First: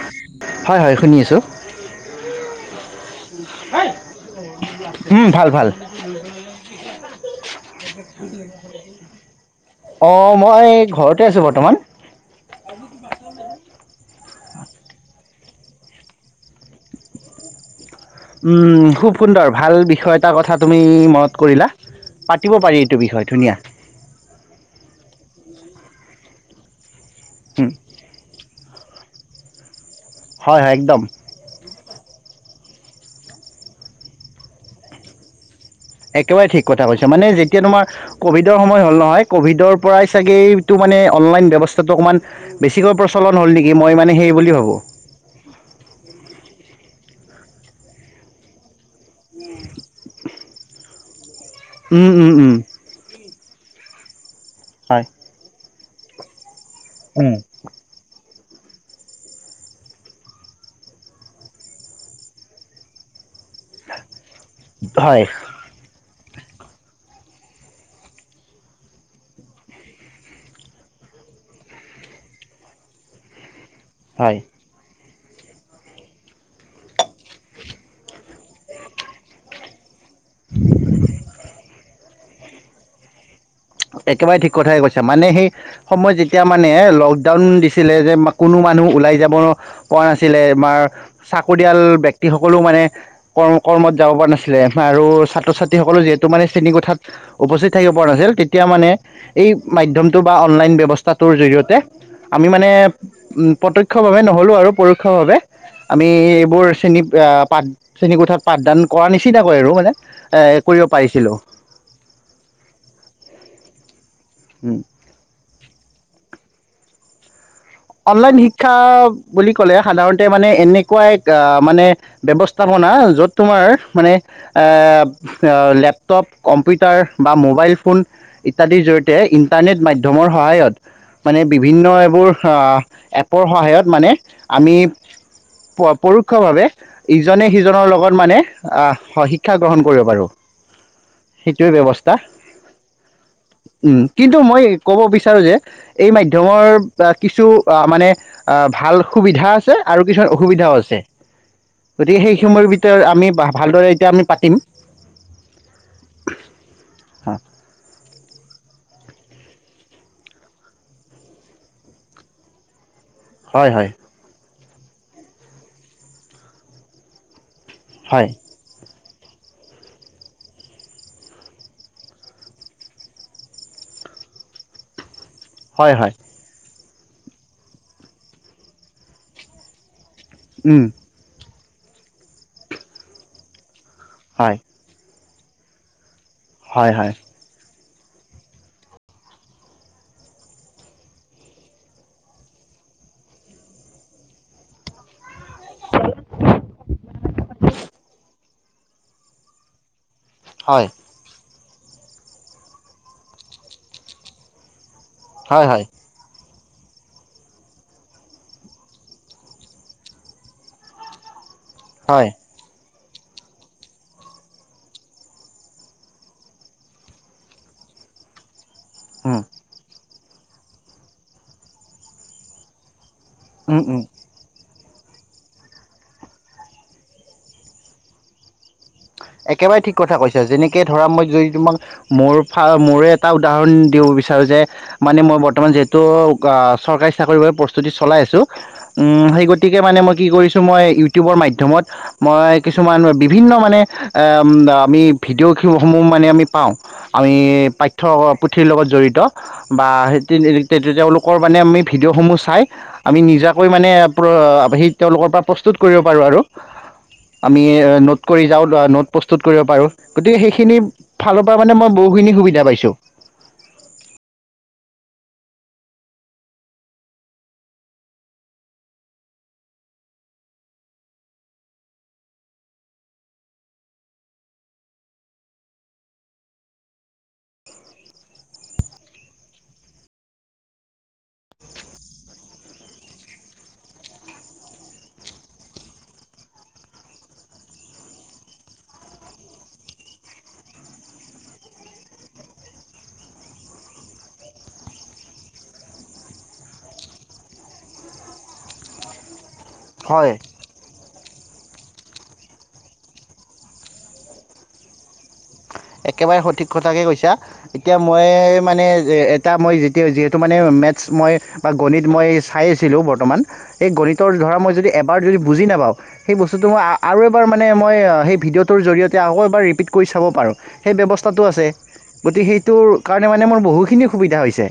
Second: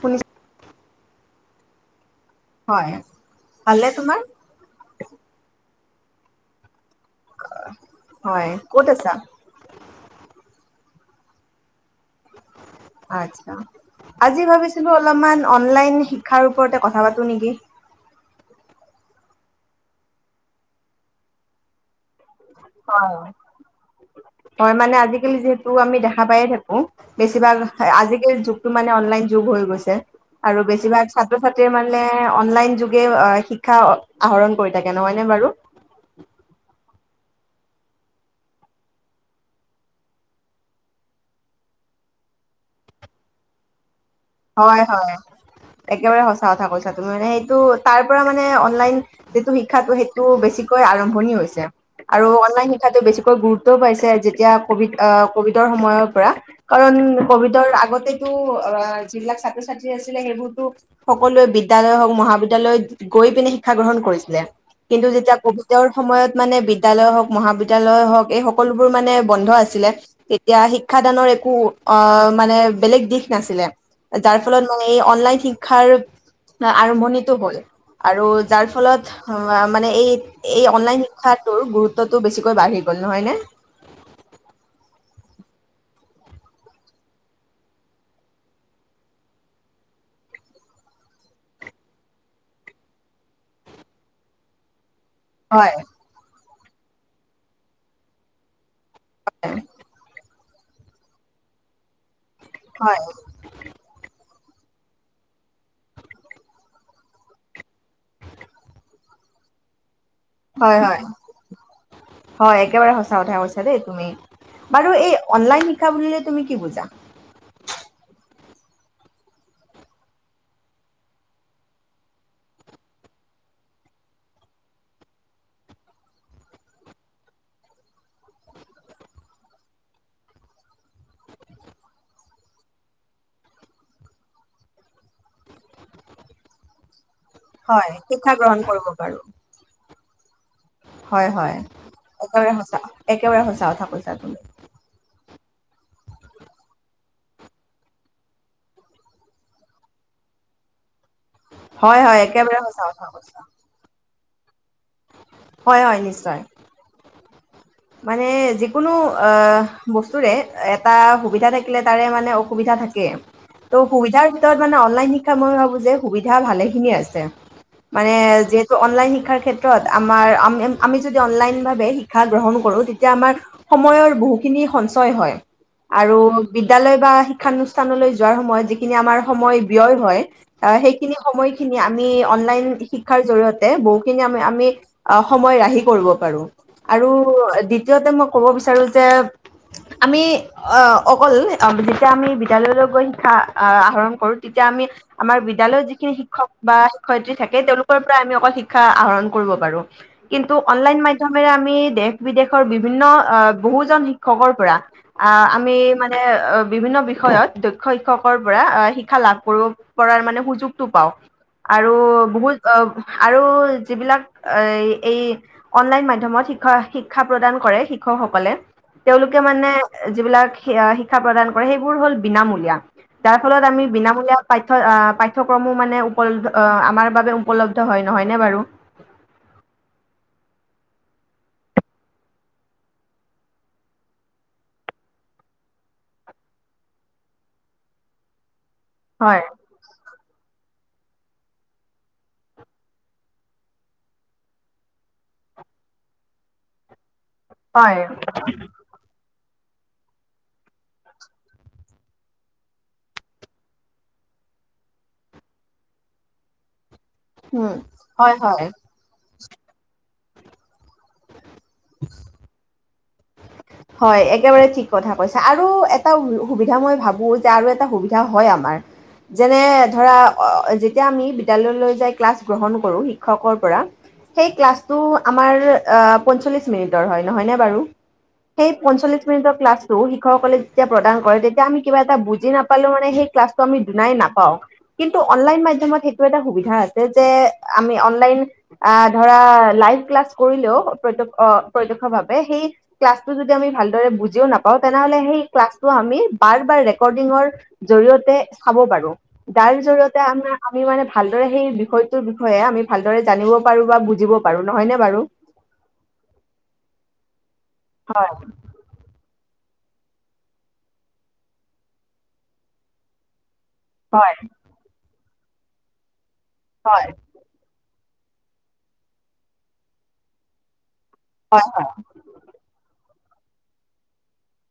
Police হয় হয় শুনি আছোঁ ভালনে তোমাৰ উম ভাল ভাল ম হয় ক'ত আছা [inaudible] অ মই এ ঘৰতে আছোঁ বৰ্তমান। [inaudible] আচ্ছা আজি ভাবিছিলো অলপমান অনলাইন শিক্ষাৰ ওপৰতে কথা পাতো নেকি? উম খুব সুন্দৰ ভাল বিষয় এটাৰ কথা তুমি মনত কৰিলা পাতিব পাৰি এইটো হয় বিষয় ধুনীয়া। তো আমি দেখা পায়ে থাকোঁ। বেছি ভাগ উম, আজিকালিৰ যুগটো মানে অনলাইন যোগ হৈ গৈছে। আৰু হয় হয় একদম বেছিভাগ ছাত্ৰ ছাত্ৰীয়ে মানে অনলাইন যোগে শিক্ষা আহৰণ কৰি থাকে নহয় নে বাৰু? একবাৰে ঠিক কথা কৈছা মানে যেতিয়া তোমাৰ ক'ভিডৰ সময় হ'ল নহয় ক'ভিডৰ পৰাই চাগেএইটো মানে অনলাইন ব্যৱস্থাতটো অকণমান বেছিকৈ প্ৰচলন হ'ল নেকি মই মানে সেই বুলি ভাবোঁ হয় হয় একেবাৰে সঁচা কথা কৈছা। সেইটো তাৰ পৰা মানে অনলাইন যিটো শিক্ষাটো সেইটো বেছিকৈ আৰম ম্ভনি হৈছে। উম আৰু উম উম অনলাইন শিক্ষাতটো বেছিকৈ গুৰুত্ব ত' পাইচে আজি, এতিয়া কভিড হয় ক'ভিডৰ সময়ত, পৰা, কাৰণ উম কভিডৰ আগতেটো, অ'। যিবিলাক ছাত্ৰ ছাত্ৰী আছিলে সেইবোৰতো সকলোৱে বিদ্যালয় হওঁক মহাবিদ্যালয়ত গৈ পিনে শিক্ষা গ্ৰহণ কৰিছিলে কিন্তু হয় যেতিয়া ক'ভিডৰ, সময়ত মানে বিদ্যালয় হওঁক মহাবিদ্যালয় হওঁক এই সকলোবোৰ মানে বন্ধ আছিলে তেতিয়া শিক্ষাদানৰ একো অ মানে বেলেগ দিশ নাছিলে, হয় তাৰ ফলত মানে, অনলাইন শিক্ষাৰ আৰম্ভণিতটো হ'ল আৰু যাৰ ফলত মানে এই এই অনলাইন শিক্ষাটোৰ গুৰুত্বটো বেছিকৈ বাঢ়ি গ'ল নহয় নে। একেবাৰে ঠিক কথাই কৈছে মানে সেই সময়ত যেতিয়া মানে লকডাউন দিছিলে যে কোনো মানুহ ওলাই যাব পৰা নাছিলে বাৰ চাকৰিয়াল ব্যক্তিসকলে মানে ক কৰ্মত যাব পৰা নাছিলে, আৰু ছাত্ৰ হয়, ছাত্ৰী সকলো যিহেতু মানে খিনি কথাত উপস্থিত থাকিব পৰা নাছিল এতিয়া মানে এই মাধ্যমটো বা অনলাইন ব্যৱস্থাটোৰ জৰিয়তে, আমি মানে হয়, প্ৰত্যক্ষভাৱে নহয় হ'লোঁ আৰু পৰোক্ষভাৱে আমি এইবোৰ চেণী পাঠ চেণী কোঠাত পাঠদান কৰা নিচিনাকৈ আৰু মানে, এ হয় কৰিব হয় পাৰিছিলোঁ হয় একেবাৰে সঁচা কথা কৈছে। চ দেই তুমি উম। বাৰু এই অনলাইন শ [unintelligible] বুলিলে তুমি কি বুজা অনলাইন শিক্ষা বুলি ক'লে সাধাৰণতে মানে এনেকুৱা এক মানে ব্যৱস্থাপনা য'ত তোমাৰ মানে লেপটপ, কম্পিউটাৰ বা মোবাইল ফোন ইত্যাদিৰ জৰিয়তে ইণ্টাৰনেট মাধ্যমৰ সহায়ত মানে বিভিন্ন এইবোৰ এপৰ সহায়ত মানে আমি পৰোক্ষভাৱে ইজনে সিজনৰ হয়, লগত শিক্ষা মানে গ্ৰহণ কৰিব পাৰো। শিক্ষা গ্ৰহণ কৰিব পাৰোঁ, হয়, হয়, সেইটোৱে ব্যৱস্থা একেবাৰে সঁচা একেবাৰে সঁচা কথা কৈছা তুমি। কিন্তু মই কব বিচাৰোঁ যে এই মাধ্যমৰ কিছু অ' মানে অ' ভাল সুবিধা আছে আৰু কিছুমান অসুবিধাও আছে। হয়, হয়, গতিকে সেই একেবাৰে সময়ৰ সঁচা ভিতৰত কথা আমি কৈছা। ভালদৰে এতিয়া আমি পাতিম। হয় হয় নিশ্চয়। হ [unintelligible] মানে যিকোনো বস্তুৰে এটা সুবিধা থাকিলে তাৰে মানে অসুবিধা থাকে। হয়, ত হয়, সুবিধাৰ কত মানে অনলাইন শিক্ষা মই ভাবোঁ যে সুবিধা ভালেখিনি আছে। মানে হয়, যিহেতু অনলাইন শিক্ষাৰ ক্ষেত্ৰত আমাৰ আমি যদি অনলাইনভাৱে শিক্ষা গ্ৰহণ কৰোঁ তেতিয়া আমাৰ সময়ৰ বহুখিনি সঞ্চয় হয়। হয়, হয়, হয় আৰু বি বিদ্যালয় বা শিক্ষানুষ্ঠানলৈ যোৱাৰ সময়ত যিখিনি আমাৰ সময় ব্যয় হয় অ উম, সেইখিনি সময় খিনি আমি অনলাইন শিক্ষাৰ জৰিয়তে বু কি আমি হয়, আমি অ সময় ৰাহি কৰিব পাৰো হয়, আৰু হয়, দ্বিতীয়তে মই ক'ব বিচাৰো যে আমি অ অকল যেতিয়া আমি বিদ্যালয়লৈ গৈ শিক্ষা আহ আহৰণ কৰো তেতিয়া আমি আমাৰ বিদ্যালয়ত যিখিন শিক্ষক বা শিক্ষয়িত্ৰী থাক তেওঁলোকৰ পৰা আমি অকল শিক্ষা শিক্ষা আহৰণ কৰিব পাৰো। কিন্তু হয়, অনলাইন মাধ্যমেৰে আমি [unintelligible] বিদেশৰ বিভিন্ন বহুজন শিক্ষকৰ পৰা, অ', হয়, আমি হয়, মানে অ', বিভিন্ন বিষয়ত দক্ষ শিক্ষকৰ পৰা শিক্ষা লাভ কৰিব পাৰ মানে সুযোগটো পাওঁ। আৰু হয়, বহুত অ', আৰু যিবিলাক এ এই অনলাইন মাধ্যমত শিক্ষা শি শিক্ষা প্ৰদান কৰে শিক্ষকসকলে, তেওঁলোকে উম, মানে, যিবিলাক শিক্ষা প্ৰদান কৰে সেইবোৰ হল বিনামূলীয়া। তাৰ ফলত উম, আমি উম। বিনামূলীয়া পা পাঠ্যক্ৰমো মানে উপলব্ধ আমাৰ বাবে উপলব্ধ হয় নহয়নে বাৰু? একেবাৰে ঠিক কথা কৈছ যেনেকে ধৰা মই যদি তোমাক মোৰ মোৰে এটা উদাহৰণ দিব বিচাৰোঁ যে মানে মই বৰ্তমান যিহেতু চৰকাৰী চাকৰিৰ বাবে প্ৰস্তুতি চলাই আছোঁ, উম হয় সেই গতিকে মানে মই কি কৰিছো মই, ইউটিউবৰ মাধ্যমত মই কিছুমান বিভিন্ন মানে, আমি ভিডিঅ'সমূহ মানে আমি পাওঁ। আমি হয় পাঠ্য পুথিৰ লগত জড়িত, বা তেওঁলোকৰ মানে আমি ভিডিঅ'সমূহ চাই আমি নিজাকৈ মানে সেই তেওঁলোকৰ পৰা প্ৰস্তুত কৰিব পাৰোঁ আৰু। আমি উম নোট হয় কৰি হয় যাওঁ নোট প্ৰস্তুত কৰিব পাৰো গতিকে সেইখিনি ফাল পৰা মানে মই বহুখিনি সুবিধা পাইছো। হয় একেবাৰে ঠিক কথা কৈছে আৰু এটা সুবিধা মই ভাবো যে আৰু এটা সুবিধা হয় আমাৰ যেনে ধৰা যেতিয়া আমি বিদ্যালয়লৈ যাই ক্লাছ গ্ৰহণ কৰো শিক্ষকৰ পৰা সেই ক্লাছটো আমাৰ পঞ্চল্লিছ মিনিটৰ হয় নহয়নে বাৰু? সেই পঞ্চলিছ মিনিটৰৰ ক্লাছটো শিক্ষকসকলে যেতিয়া প্ৰদান কৰে তেতিয়া আমি কিবা এটা বুজি নাপালেও মানে সেই ক্লাছটো আমি দুনাই নাপাও কিন্তু অনলাইন মাধ্যমত সেইটো এটা সুবিধা আছে যে আমি অনলাইন আহ ধৰা লাইভ ক্লাছ কৰিলেও প্ৰ- প্ৰত্যক্ষ ভাৱ সেই ক্লাছটো যদি আমি ভালদৰে বুজিও নাপাওঁ তেনেহলে সেই ক্লাছটো আমি বাৰ বাৰ ৰেকডিংৰ জৰিয়তে চাব পাৰো। দাইৰ জৰিয়তে হয় আমাৰ আমি মানে, ভালদৰে সেই বিষয়টোৰ বিষয়ে আমি ভালদৰে জানিব পাৰো বা বুজিব পাৰো নহয় নে বাৰু? একেবাৰে সঠিক কথাকে কৈছা। এতিয়া মই হয় মানে যে এতিয়া মই যেতিয়া যিহেতু মানে মেথছ মই বা গণিত মই চাই আছিলোঁ বৰ্তমান, এই গণিতৰ হয় ধৰা মই যদি এ বাৰ যদি বুজি নাপাওঁ, সেই বস্তুটো মই হয় আৰু এবাৰ মানে মই, সেই ভিডিঅ'টোৰ জৰিয়তে আকৌ এবাৰ ৰিপিট কৰি চাব পাৰোঁ। সেই ব্যৱস্থাটো হয় আছে গতিকে সেইটোৰ, কাৰণে মানে মোৰ বহুখিনি সুবিধা হৈছে।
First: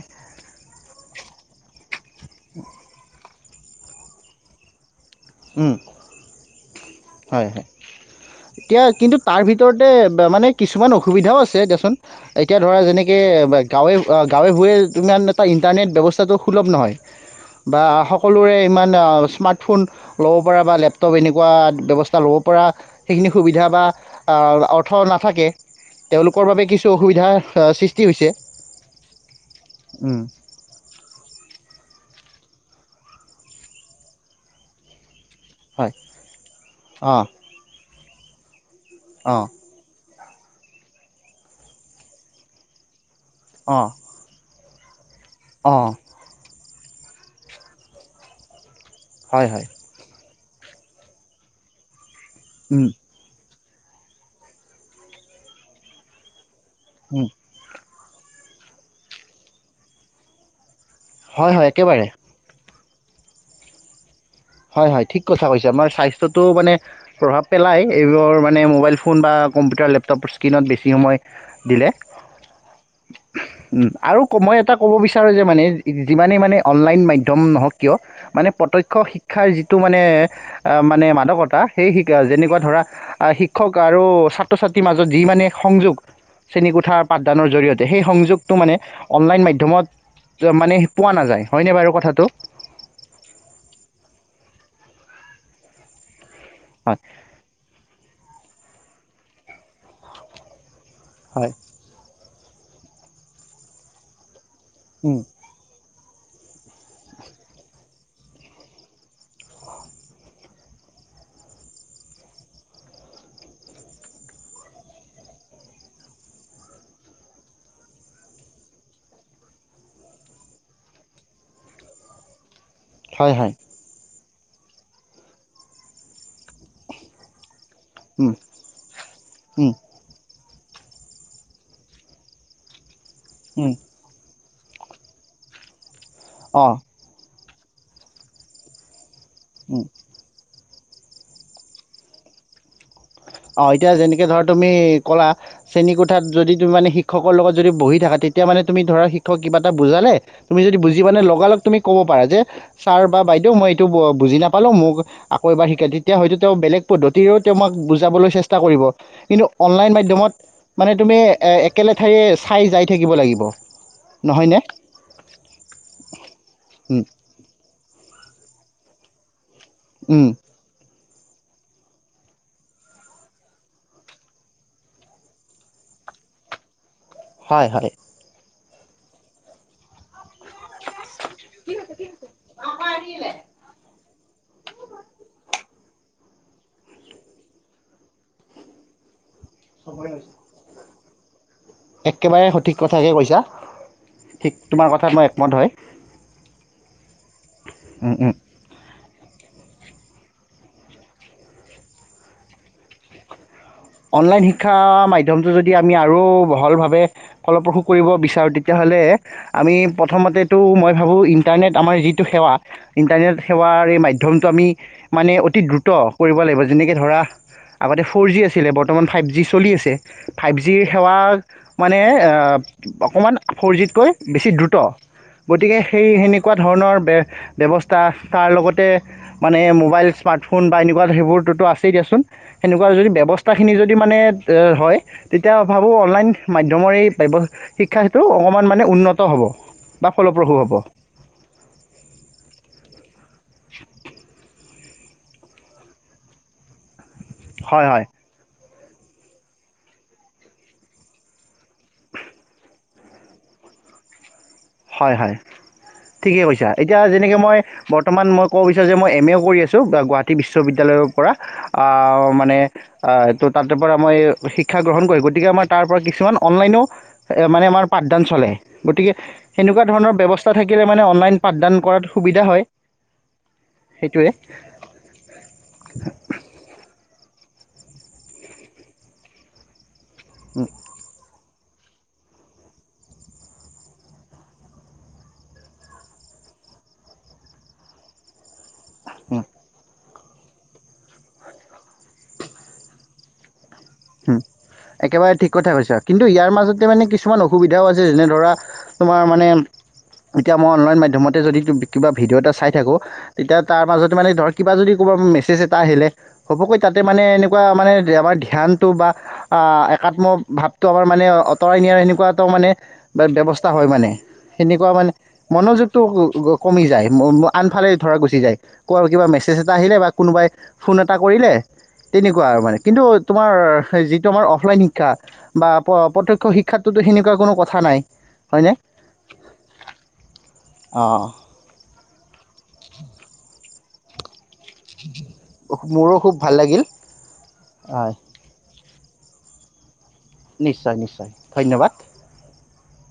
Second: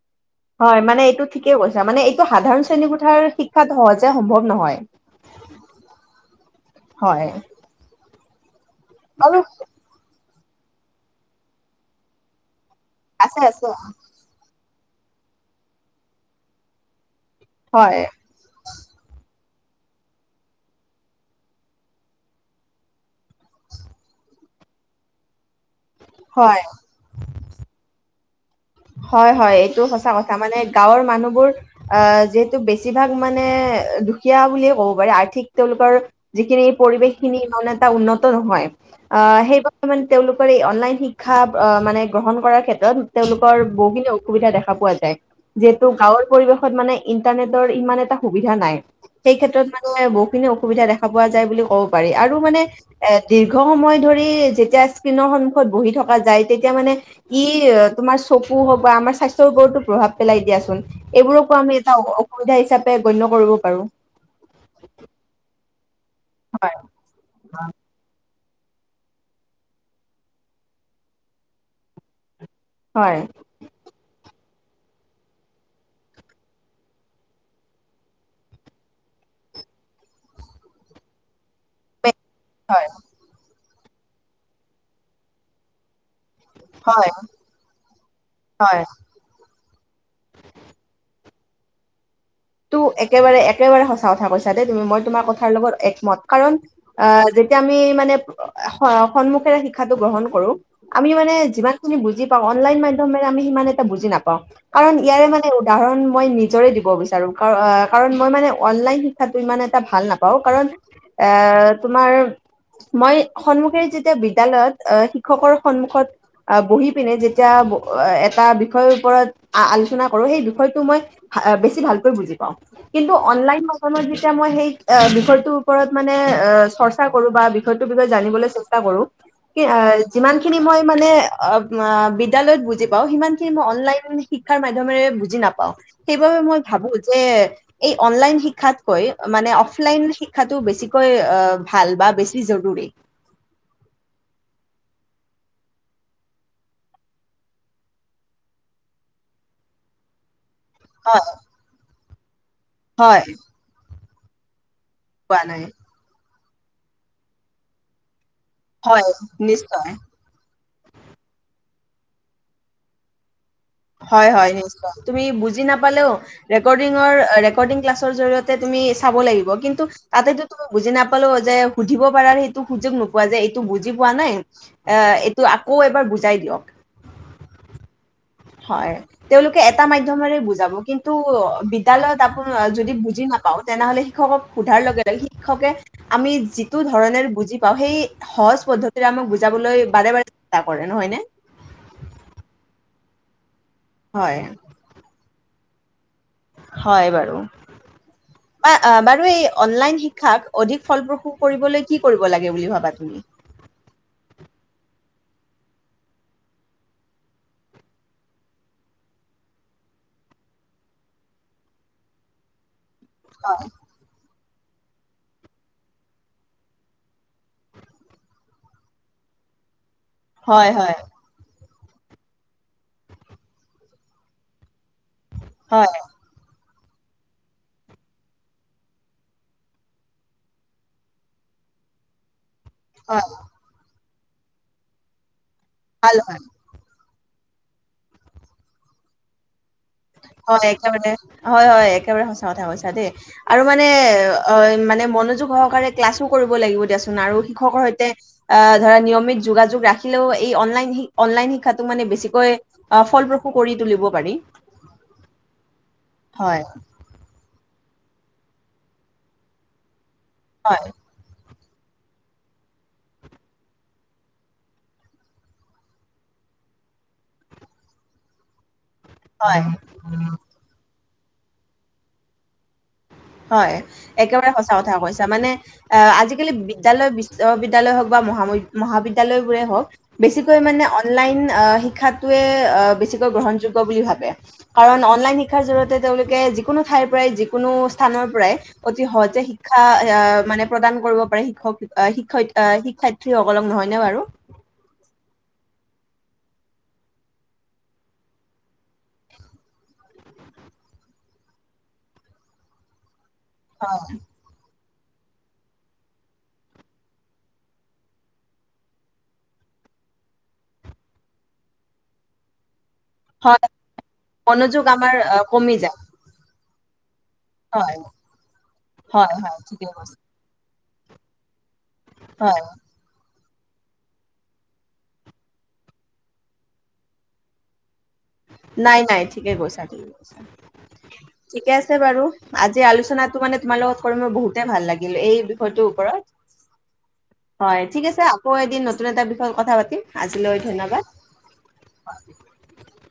হয়, মানে এইটো ঠিকে কৈছা মানে এইটো সাধাৰণ শ্ৰেণী কোঠাৰ শিক্ষাত সহজে সম্ভৱ নহয়। উম। হয়। এতিয়া কিন্তু আৰু তাৰ ভিতৰতে ব-মানে কিছুমান অসুবিধাও আছে দিয়াচোন। এ এতিয়া ধৰা যেনেক, আছে আছে গাঁৱে-অ', গাঁৱে-ভূঞে ইমান এটা ইণ্টাৰনেট ব্যৱস্থাটো সুলভ নহয়। বা হয় সকলোৰে ইমান স্মাৰ্ট ফোন ল'ব পৰা বা লেপটপ এনেকুৱা ব্যৱস্থা ল'ব পৰা সেইখিনি সুবিধা বা অৰ্থ নাথাকে তেওঁলোকৰ হয় বাবে কিছু অসুবিধা সৃষ্টি ষ্টি হৈছে। হয়, হয়। এইটো সঁচা উম, কথা, মানে গাঁৱৰ মানুহবোৰ আ যিহেতু বেছিভাগ মানে দুখীয়া বুলিয়ে ক'ব পাৰি। আৰ্থিক তেওঁলোকৰ হয় যিখিনি পৰিৱেশ অঁ খিনি মানে এটা উন্নত নহয়। অ', অঁ সেইবাবে মান তেওঁলোকৰ এই অনলাইন শিক্ষা মানে গ্ৰহণ কৰাৰ ক্ষেত্ৰতলোক অঁ বহুখিনি অসুবিধা দেখা পোৱা যায় যিহেতু অঁ গাঁৱৰ পৰিৱেশ মানে ইণ্টাৰনেটৰ ইমান এটা সুবিধা নাই সেই হয় হয় ক্ষেত্ৰত মানে খিনি অসুবিধা দেখা পোৱা যায় বুলি ক'ব পাৰি আৰু মানে উম, দীৰ্ঘ সময় ধৰি যেতিয়া স্কণনৰ সন্মুখত বহি থকা যায়। তেতিয়া মানে উম, ই, তোমাৰ চকু হওক বা আমাৰ স্বাস্থ্যৰওৰতো প্ৰভাৱ পেলাই দিয়াচোন। এইবোৰকো হয় হয় আমি এটা একেবাৰে অসুবিধা হিচাপে, গণ্য কৰিব পাৰো। হয় হয় ঠিক কথা কৈছে আমাৰ স্বাস্থ মানে হয় প্ৰভাৱ পেলাই এইবোৰ, মানে মোবাইল ফোন বা কম্পিউটাৰ লেপটপ স্ক্ৰীণত বেছি সময় দিলে। হয় উম আৰু মই এটা ক'ব বিচাৰোঁ যে মানে যিমানেই মানে অনলাইন মাধ্যম নহওঁক কিয় মানে প্ৰত্যক্ষ শিক্ষক শিক্ষাৰ যিটো মানে মানে মাদকতা সেই শিক্ষা যেনেকুৱা ধৰা শিক্ষা শিক্ষক আৰু ছাত্ৰ ছাত্ৰীৰ মাজত যি মানে সংযোগ, চেনী কোঠাৰ হয় পাঠদানৰ জৰিয়তে সেই সংযোগটো মানে হয় অনলাইন মাধ্যম ধুমত মানে পোৱা নাযায় হয়নে বাৰু কথাটো তো একেবাৰে একেবাৰে সঁচা কথা কৈছা দেই তুমি মই তোমাৰ কথাৰ লগত একমত। কাৰণ হয় অ যেতিয়া আমি মানে সন্মুখেৰে শিক্ষাটো গ্ৰহণ কৰো। আমি মানে হয় যিমান খিনি বুজি অনলাইন মাধ্যম আমি সিমান এটা বুজি নাপাওঁ। কাৰণ উম, ইয়াৰে মানে উদাহৰণ, মই নিজৰে দিব বিচাৰো। কাৰণ মই মানে অনলাইন শিক্ষাটো ইমান এটা ভাল নাপাওঁ কাৰণ এ তোমাৰ মই সন্মুখে যেতিয়া বিদ্যালয়ত শিক্ষকৰ সন্মুখত বহি পিনে যেতিয়া এটা বিষয়ৰ ওপৰত আলোচনা কৰো সেই বিষয়টো মই বেছি ভাল। বুজি পাওঁ। কিন্তু হয় হয় অনলাইন ম য এতিয়া মই সেই বিষয়টোৰ ওপৰত মানে অ চৰ্চা কৰো বা বিষয়টোৰ বিষয়ে উম, জানিবলৈ চেষ্টা কৰো কি উম, যিমান। খিনি মই মানে অ বিদ্যালয়ত বুজি, বাৰু সিমানখিনি মই উম। অনলাইন, শিক্ষাৰ মাধ্যমেৰে বুজি নাপাওঁ সেইবাবে, অঁ ভাবো যে, এই অনলাইন শিক্ষাতকৈ মানে অফলাইন শিক্ষাটো বেছি, কৈ আহ ভাল বা বেছি জৰুৰী অ এতিয়া যেনেকে ধৰা তুমি ক'লা শেণীোঠাত যদি তুমি মানে শিক্ষকৰ লগত যদি বহি থাকা তেতিয়া মানে তুমি ধৰা শিক্ষক কিবা এটা বুজালে, তুমি য বুজিপোৱা নাই হয়, লগা লগ তুমি ক'ব পাৰা যে, ছাৰ বা হয়, বাইদেউ মই এইটো বুজি নাপালো মোক পোৱা আকৌ নাই। এবাৰ শিকে তেতিয়া হয়তো, তেওঁ বেলেগ পদ্ধতিৰেও তেওঁআমক যাবলৈ চেষ্টা, কৰিব হয়, কিন্তু নিশ্চয়। অনলাইন মাধ্যমত মানে তুমি, একে লেঠায়িয়ে চাই যাই থাকিব লাগিব। হয়, হয় নহয়নে [unintelligible] তুমি বুজি নাপালেওঁ উম, ৰেকৰ্ডিংৰ, ৰেকৰ্ডিং ক্লাচ জৰিয়তে তুমি চাব লাগিব। কিন্তু উম, তাতেটো তুমি বুজি নাপ পালো যে, সুধিব পাৰাৰ সেইটো সুযোগ নোপোৱা যে, এইটো বুজি পোৱা নাই, এ-এইটো আকৌ এবাৰ বুজাই দিয়ক। হয়, হয়। হয়, তেওঁলোকে এটা মাধ্যমৰে বু যাব কিন্তু অ', বিদ্যায়ালয়ত আপোন যদি বুজি নাপাওঁ তেনেহ'লে শিক্ষকক সোধাৰ লগে, লগে শিক্ষকে আমি যিটো ধৰণেৰ বুজি পাওঁ, সেই সহজ পদ্ধতিৰে আমাক‌ বু যাবলৈ বাৰে, বাৰে [unintelligible] কৰে। নহয়নে? একেবাৰে সঠিক কথাকে কৈছা। হয়, ঠিক, তোমাৰ কথাত মই [unintelligible] হয়, বাৰু উম, উম। [unintelligible] অ', বাৰু এই অনলাইন শিক্ষাক অধিক ফলপ্ৰসূ কৰিবলৈ কি কৰিব লাগে বুলি ভাবা তুমি? অনলাইন শিক্ষা মাধ্যমটো যদি আমি আৰু বহলভাৱে ফলপ্ৰসূ কৰিব বিচাৰোঁ, তেতিয়াহ'লে আমি প্ৰথমতেতো মই ভাবোঁ ইণ্টাৰনেট আমাৰ যিটো সেৱা ইণ্টাৰনেট সেৱাৰ এই মাধ্যম টো, আমি মানে অতি দ্ৰুত কৰিব লাগিব, যেনেকে ধৰা আগতে ফ'ৰ জি আ আছিলে, বৰ্তমান ফাইভ জি চলি আছে। ফাইভ হয়, জিৰ হয়, সেৱা মানে আ, অকণমান ফ'ৰ জিতকৈ বেছি দ্ৰুত। গতিকে হয়, সেই সেনেকুৱাত ধৰণৰ বে-ব্যৱস্থা তাৰ লগতে মানে মোবাইল, স্মাৰ্টফোন বা এনেকুৱা সেইবোৰতোটো আছেই দিয়াচোন। সেনেকুৱা যদি হয়, ব্যৱচ খিনি যদি মানে ত' হয় তেতিয়া ভাবোঁ ভাল অনলাইন হয়। মাধ্যমৰে ব্য শিক্ষা সেত্ৰ অকমান মানে উন্নত হ'ব। বা ফলপ্ৰসূ হয়, হ'ব একেবাৰে হয় হয় একেবাৰে সঁচা কথা কৈছা দেই। আৰু মানে অ মানে মনোযোগ সহকাৰে ক্লাছো কৰিব লাগিব দিয়া চোন আৰু শিক্ষকৰ হয় হয় সৈতে আ ধ নিয়মিত যোগাযোগ ৰাখিলেও এই অনলাইন শিক্ষাকো মানে বেছিকৈ ফলপ্ৰসূ কৰি তুলিব পাৰি। হয়, হয়। ঠিকে হয় কৈছা এতিয়া যেনেকে মই বৰ্তমান মই ক'ব বিচাৰো যে মই এম এ কৰি আছোঁ গুৱাহাটী হয় বিশ্ববিদ্যালয়ৰ পৰা। মানে এইটো তা পৰা মই শিক্ষা গ্ৰহণ কৰি গতিকে আমাৰ তাৰ পৰাৰা কিছুমান অনলাইনো মানে আমাৰ পাঠদান চলে গতিকে। হয় সেনেকুৱা ধৰণৰ ব্যৱস্থা থাকিলে মানে অনলাইন পাঠদান কৰাত সুবিধা হয়। হয় সেইটোৱে একেবাৰে সঁচা কথা কৈছা মানে আহ আজিকালি বিদ্যালয় বিশ্ববিদ্যালয় হওক বা মহা মহাবিদ্যালয় বোৰে হওক বেছিকৈ মানে অনলাইন অ শিক্ষা টোৱেই অ গ্ৰহনযোগ্য বুলি ভাবে কাৰণ অনলাইন শিক্ষা জৰিয়তে তেওঁ লোকে যি কোনো তাইৰ পৰাই যি কোনো স্থানৰ পৰাই অতি সহজে শিক্ষা আহ মানে প্ৰদান কৰিব পাৰে শিক্ষক আহ শিক্ষয়িত্ৰী শিক্ষাসাঠী সকলক নহয় উ একেবাৰে ঠিক কথা কৈছা। কিন্তু ইয়াৰ মাজতে মানে কিছুমান অসুবিধাও আছে যেনে ধৰা তোমাৰ মানে এতিয়া মই অনলাইন মাধ্যমতে যদি কিবা ভিডিঅ' এটা চাই থাকোঁ তেতিয়া তাৰ মাজতে মানে ধৰক কিবা যদি মেচেজ এটা আহিলে ঘপহকৈ তাতে মানে এনেকুৱা মানে আমাৰ ধ্যান বা একাত্ম ভাৱটো আমাৰ মানে অতৰাই নিয়াৰ সেনেকুৱা এটাও মানে ব্যৱস্থা হয় মানে মনোযোগ সেনেকুৱা মানে আমাৰ আ কমি যায়। মনোযোগটো কমি যায়। আনফালে হয়, ধৰা গুচি যায় ক' কিবা হয়, মেছেজ হয় এটা ঠিকে আহিলে বা কৈছা। কোনোবাই ফোন এটা কৰিলে তেনেকুৱা আৰু হয়, মানে কিন্তু তোমাৰ যিটো আমাৰ অফলাইন শিক্ষা বা প্ৰত্যক্ষ শিক্ষাতটোতো সেনেকুৱা কোনো কথা নাই। হয়নে নাই নাই ঠিকে কৈছা ঠিকে কৈছা অঁ ঠিকে আছে বাৰু আজি আলোচনাটো মানে তোমাৰ লগত কৰি মই বহুত ভাল লাগিল এই বিষয়টোৰ মোৰো ওপৰত খুব ভাল লাগিল হয় ঠিক আছে আকৌ এদিন নতুন এটা বিষয়ত কথা পাতিম আজিলৈ নিশ্চয় ধন্যবাদ।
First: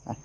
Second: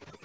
হয়।